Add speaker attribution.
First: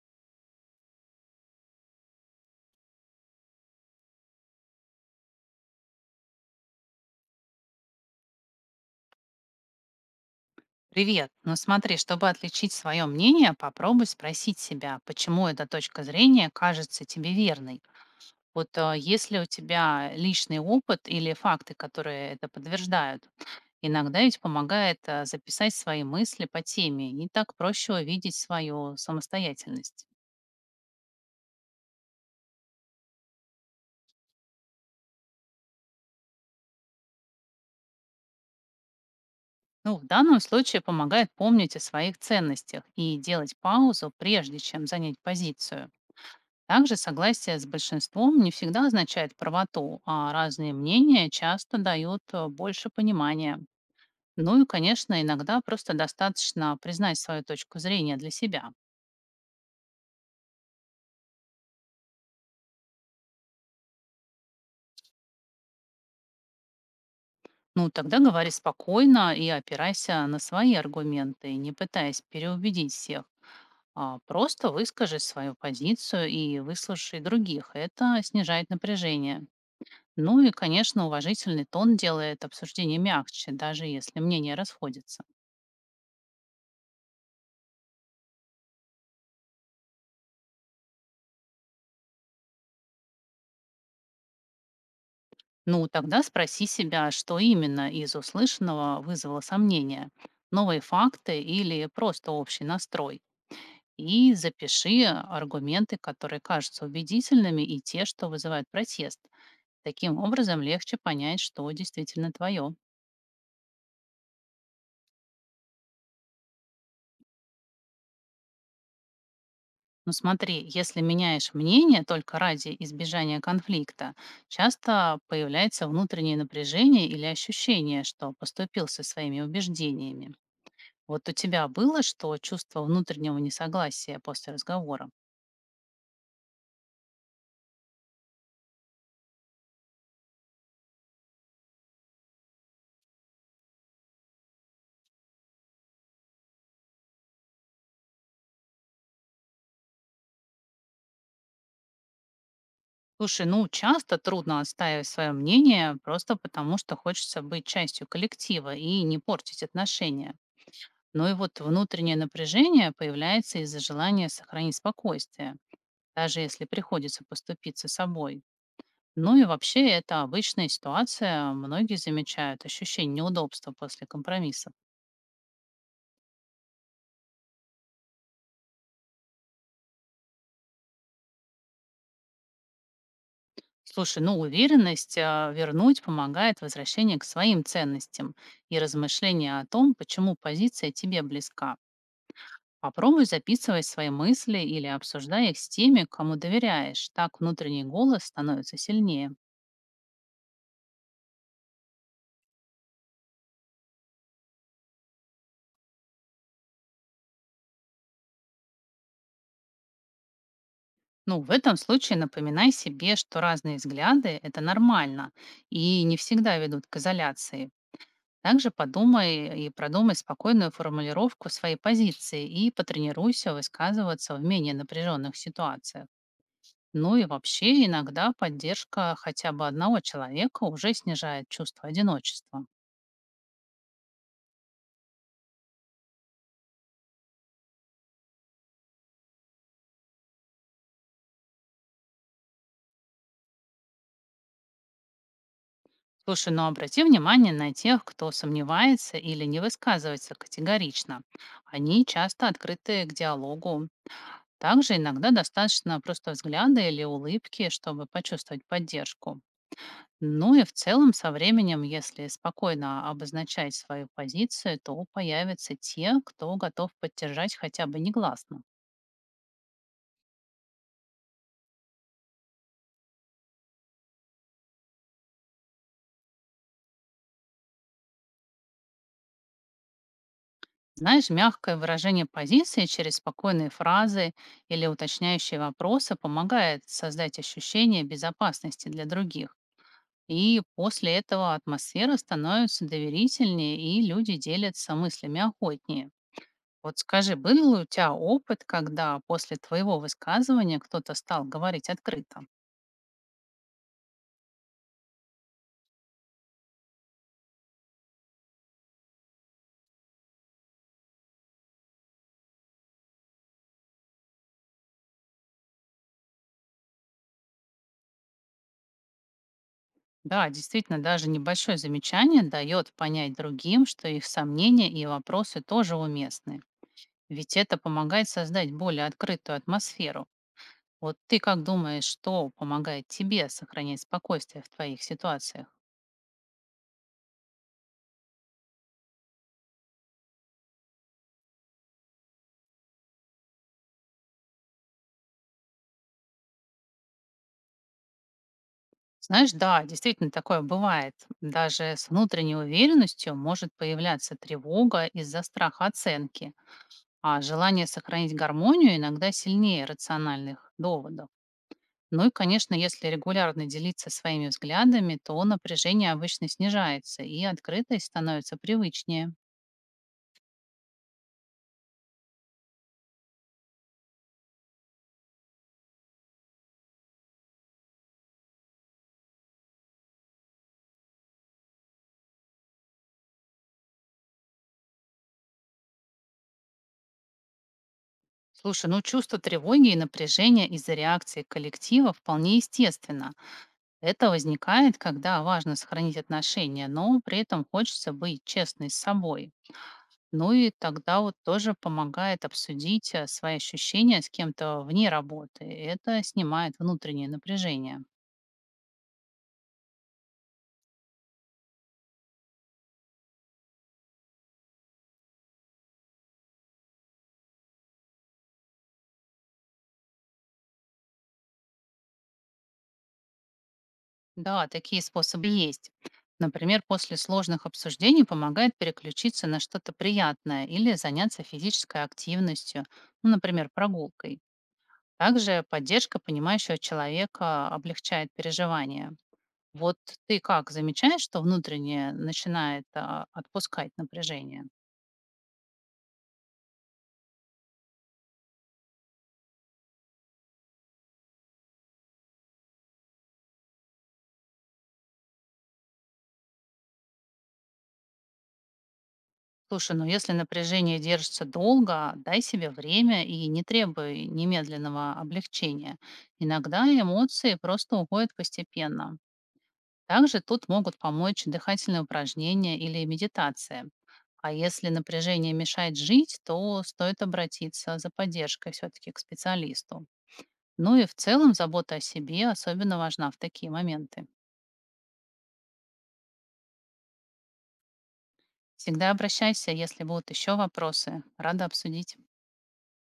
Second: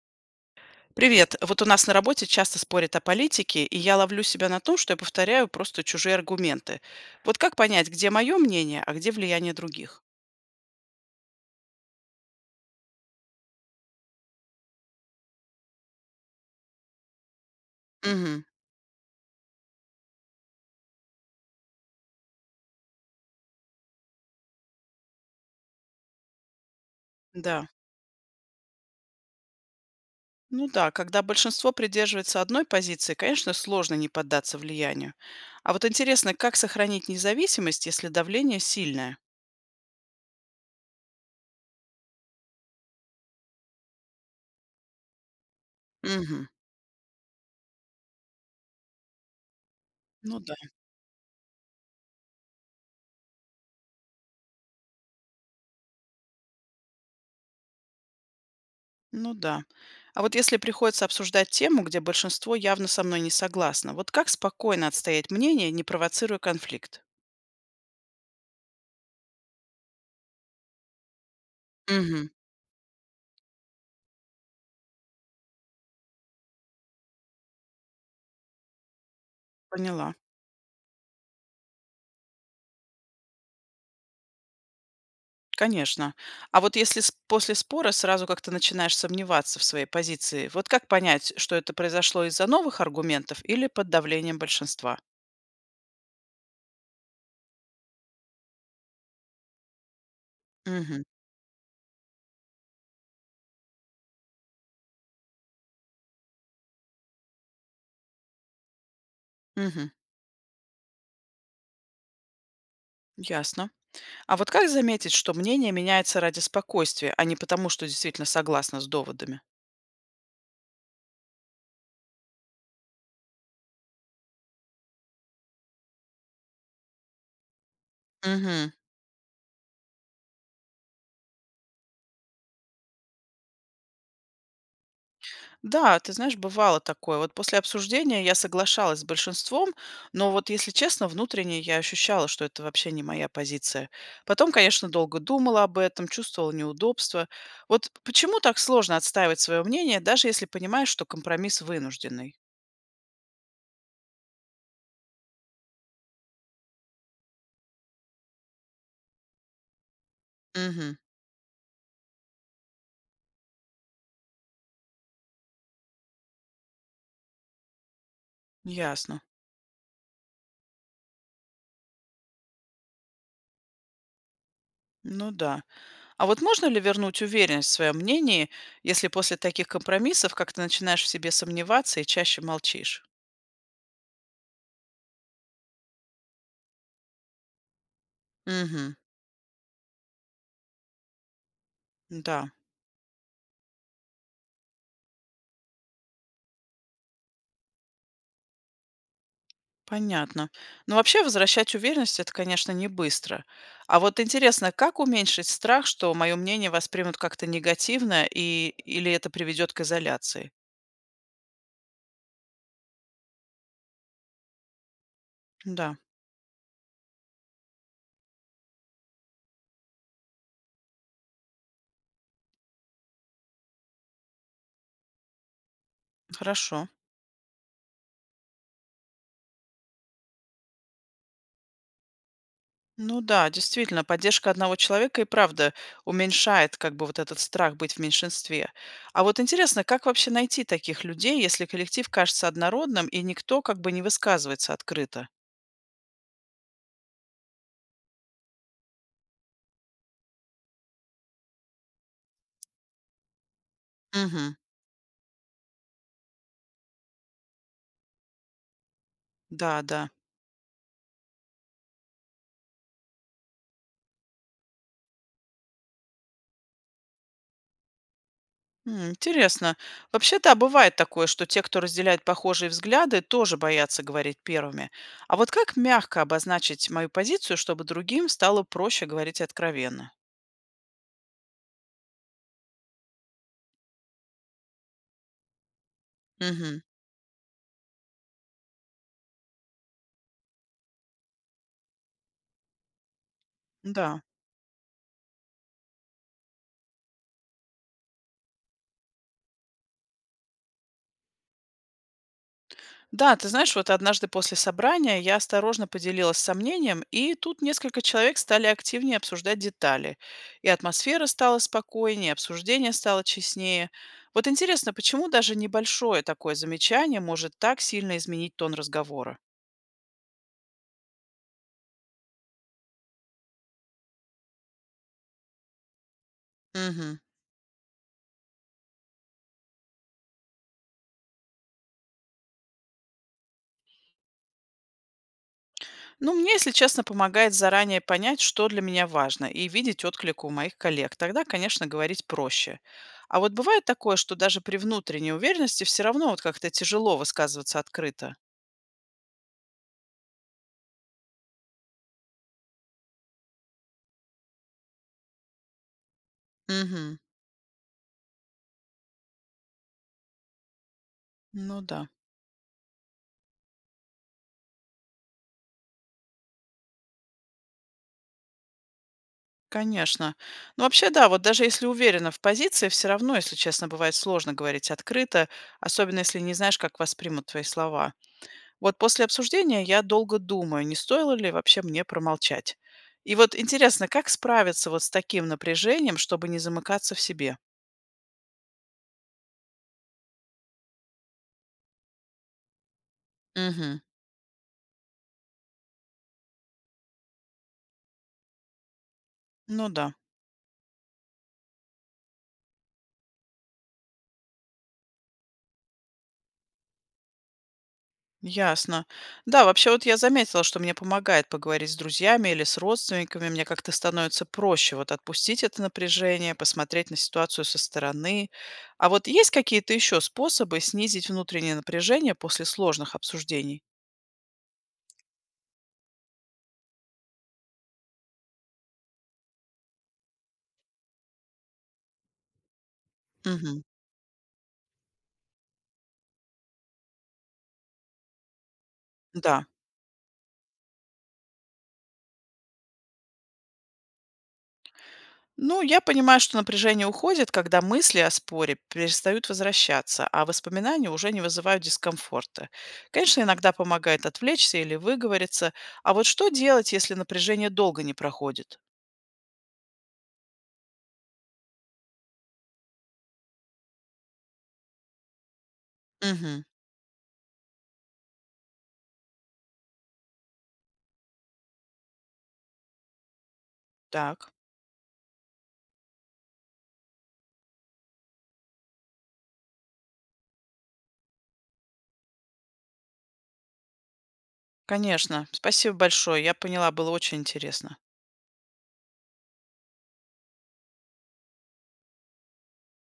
Speaker 1: Привет. Вот у нас на работе часто спорят о политике, и я ловлю себя на том, что я повторяю просто чужие аргументы. Вот как понять, где мое мнение, а где влияние других?
Speaker 2: Привет. Ну смотри, чтобы отличить свое мнение, попробуй спросить себя, почему эта точка зрения кажется тебе верной.
Speaker 1: Мгм.
Speaker 2: Вот есть ли у тебя личный опыт или факты, которые это подтверждают? Иногда ведь помогает записать свои мысли по теме, и так
Speaker 1: Да.
Speaker 2: проще увидеть свою самостоятельность.
Speaker 1: Ну да, когда большинство придерживается одной позиции, конечно, сложно не поддаться влиянию. А вот интересно, как сохранить независимость, если давление сильное?
Speaker 2: Ну, в данном случае помогает помнить о своих ценностях и делать паузу, прежде чем занять позицию.
Speaker 1: Мгм.
Speaker 2: Также согласие с большинством не всегда означает правоту, а
Speaker 1: Ну да,
Speaker 2: разные мнения часто дают больше понимания. Ну и, конечно, иногда просто достаточно признать свою точку зрения для себя.
Speaker 1: ну да. А вот если приходится обсуждать тему, где большинство явно со мной не согласно, вот как спокойно отстоять мнение, не провоцируя конфликт?
Speaker 2: Ну, тогда говори спокойно и опирайся на свои аргументы, не пытаясь
Speaker 1: Мгм.
Speaker 2: переубедить всех. Просто выскажи свою позицию и выслушай других. Это снижает напряжение.
Speaker 1: Поняла.
Speaker 2: Ну и, конечно, уважительный тон делает обсуждение мягче, даже если мнения расходятся.
Speaker 1: Конечно. А вот если после спора сразу как-то начинаешь сомневаться в своей позиции, вот как понять, что это произошло из-за новых аргументов или под давлением большинства?
Speaker 2: Ну, тогда спроси себя, что именно из услышанного вызвало сомнения, новые
Speaker 1: Мгм.
Speaker 2: факты или просто общий настрой. И запиши аргументы, которые кажутся убедительными, и те, что вызывают протест.
Speaker 1: Мгм.
Speaker 2: Таким образом легче понять, что действительно твое.
Speaker 1: Ясно. А вот как заметить, что мнение меняется ради спокойствия, а не потому, что действительно согласна с доводами?
Speaker 2: Но смотри, если меняешь мнение только ради избежания конфликта, часто появляется внутреннее напряжение или ощущение, что
Speaker 1: Мгм.
Speaker 2: поступил со своими убеждениями. Вот у тебя было что чувство внутреннего несогласия после разговора?
Speaker 1: Да, ты знаешь, бывало такое. Вот после обсуждения я соглашалась с большинством, но вот, если честно, внутренне я ощущала, что это вообще не моя позиция. Потом, конечно, долго думала об этом, чувствовала неудобство. Вот почему так сложно отстаивать свое мнение, даже если понимаешь, что компромисс вынужденный?
Speaker 2: Слушай, ну часто трудно отстаивать свое мнение просто потому, что хочется быть частью коллектива и не портить отношения.
Speaker 1: Угу,
Speaker 2: Но и вот внутреннее напряжение появляется из-за желания сохранить спокойствие, даже если приходится поступиться собой.
Speaker 1: ясно.
Speaker 2: Ну и вообще это обычная ситуация, многие замечают ощущение неудобства после компромисса.
Speaker 1: Ну да. А вот можно ли вернуть уверенность в своем мнении, если после таких компромиссов как-то начинаешь в себе сомневаться и чаще молчишь?
Speaker 2: Слушай, ну уверенность вернуть помогает возвращение к своим ценностям и
Speaker 1: Угу,
Speaker 2: размышление о том, почему позиция тебе близка.
Speaker 1: да.
Speaker 2: Попробуй записывать свои мысли или обсуждай их с теми, кому доверяешь. Так внутренний голос становится сильнее.
Speaker 1: Понятно. Но вообще возвращать уверенность это, конечно, не быстро. А вот интересно, как уменьшить страх, что мое мнение воспримут как-то негативно и или это приведет к изоляции?
Speaker 2: Ну, в этом случае напоминай себе, что разные взгляды — это нормально
Speaker 1: Да,
Speaker 2: и не всегда ведут к изоляции. Также подумай и продумай спокойную формулировку своей позиции и потренируйся высказываться в менее напряженных ситуациях.
Speaker 1: хорошо.
Speaker 2: Ну и вообще иногда поддержка хотя бы одного человека уже снижает чувство одиночества.
Speaker 1: Ну да, действительно, поддержка одного человека и правда уменьшает как бы вот этот страх быть в меньшинстве. А вот интересно, как вообще найти таких людей, если коллектив кажется однородным и никто как бы не высказывается открыто?
Speaker 2: Слушай, ну обрати внимание на тех, кто сомневается или не высказывается категорично. Они часто открыты к диалогу.
Speaker 1: Угу.
Speaker 2: Также иногда достаточно просто взгляда или улыбки, чтобы почувствовать поддержку.
Speaker 1: Да, да.
Speaker 2: Ну и в целом со временем, если спокойно обозначать свою позицию, то появятся те, кто готов поддержать хотя бы негласно.
Speaker 1: М, интересно. Вообще, да, бывает такое, что те, кто разделяет похожие взгляды, тоже боятся говорить первыми. А вот как мягко обозначить мою позицию, чтобы другим стало проще говорить откровенно?
Speaker 2: Знаешь, мягкое выражение позиции через спокойные фразы или уточняющие вопросы
Speaker 1: Мгм.
Speaker 2: помогает создать ощущение безопасности для других. И после этого атмосфера становится доверительнее, и
Speaker 1: Да.
Speaker 2: люди делятся мыслями охотнее. Вот скажи, был ли у тебя опыт, когда после твоего высказывания кто-то стал говорить открыто?
Speaker 1: Да, ты знаешь, вот однажды после собрания я осторожно поделилась сомнением, и тут несколько человек стали активнее обсуждать детали. И атмосфера стала спокойнее, обсуждение стало честнее. Вот интересно, почему даже небольшое такое замечание может так сильно изменить тон разговора?
Speaker 2: Да, действительно, даже небольшое замечание дает понять другим, что их сомнения и вопросы тоже уместны.
Speaker 1: Мгм.
Speaker 2: Ведь это помогает создать более открытую атмосферу. Вот ты как думаешь, что помогает тебе сохранять спокойствие в твоих ситуациях?
Speaker 1: Ну, мне, если честно, помогает заранее понять, что для меня важно, и видеть отклик у моих коллег. Тогда, конечно, говорить проще. А вот бывает такое, что даже при внутренней уверенности все равно вот как-то тяжело высказываться открыто.
Speaker 2: Знаешь, да, действительно такое бывает. Даже с внутренней уверенностью может появляться тревога из-за страха оценки,
Speaker 1: Угу.
Speaker 2: а желание сохранить гармонию иногда сильнее рациональных доводов.
Speaker 1: Ну да,
Speaker 2: Ну и, конечно, если регулярно делиться своими взглядами, то напряжение обычно снижается, и открытость становится привычнее.
Speaker 1: конечно. Ну вообще да, вот даже если уверена в позиции, все равно, если честно, бывает сложно говорить открыто, особенно если не знаешь, как воспримут твои слова. Вот после обсуждения я долго думаю, не стоило ли вообще мне промолчать. И вот интересно, как справиться вот с таким напряжением, чтобы не замыкаться в себе?
Speaker 2: Слушай, ну чувство тревоги и напряжения из-за реакции коллектива вполне естественно.
Speaker 1: Угу.
Speaker 2: Это возникает, когда важно сохранить отношения, но при этом хочется быть честной с собой.
Speaker 1: Ну да,
Speaker 2: Ну и тогда вот тоже помогает обсудить свои ощущения с кем-то вне работы. Это снимает внутреннее напряжение.
Speaker 1: ясно. Да, вообще вот я заметила, что мне помогает поговорить с друзьями или с родственниками. Мне как-то становится проще вот отпустить это напряжение, посмотреть на ситуацию со стороны. А вот есть какие-то еще способы снизить внутреннее напряжение после сложных обсуждений?
Speaker 2: Да, такие способы есть. Например, после сложных обсуждений помогает переключиться на что-то приятное или заняться физической активностью, ну, например,
Speaker 1: Угу.
Speaker 2: прогулкой. Также поддержка понимающего человека облегчает переживания.
Speaker 1: Да.
Speaker 2: Вот ты как замечаешь, что внутреннее начинает отпускать напряжение?
Speaker 1: Ну, я понимаю, что напряжение уходит, когда мысли о споре перестают возвращаться, а воспоминания уже не вызывают дискомфорта. Конечно, иногда помогает отвлечься или выговориться. А вот что делать, если напряжение долго не проходит?
Speaker 2: Слушай, ну если напряжение держится долго, дай себе время и не требуй немедленного облегчения.
Speaker 1: Угу,
Speaker 2: Иногда эмоции просто уходят постепенно. Также тут могут помочь дыхательные упражнения или медитация.
Speaker 1: так,
Speaker 2: А если напряжение мешает жить, то стоит обратиться за поддержкой все-таки к специалисту. Ну и в целом забота о себе особенно важна в такие моменты.
Speaker 1: конечно. Спасибо большое. Я поняла, было очень интересно.
Speaker 2: Всегда обращайся, если будут еще вопросы. Рада обсудить.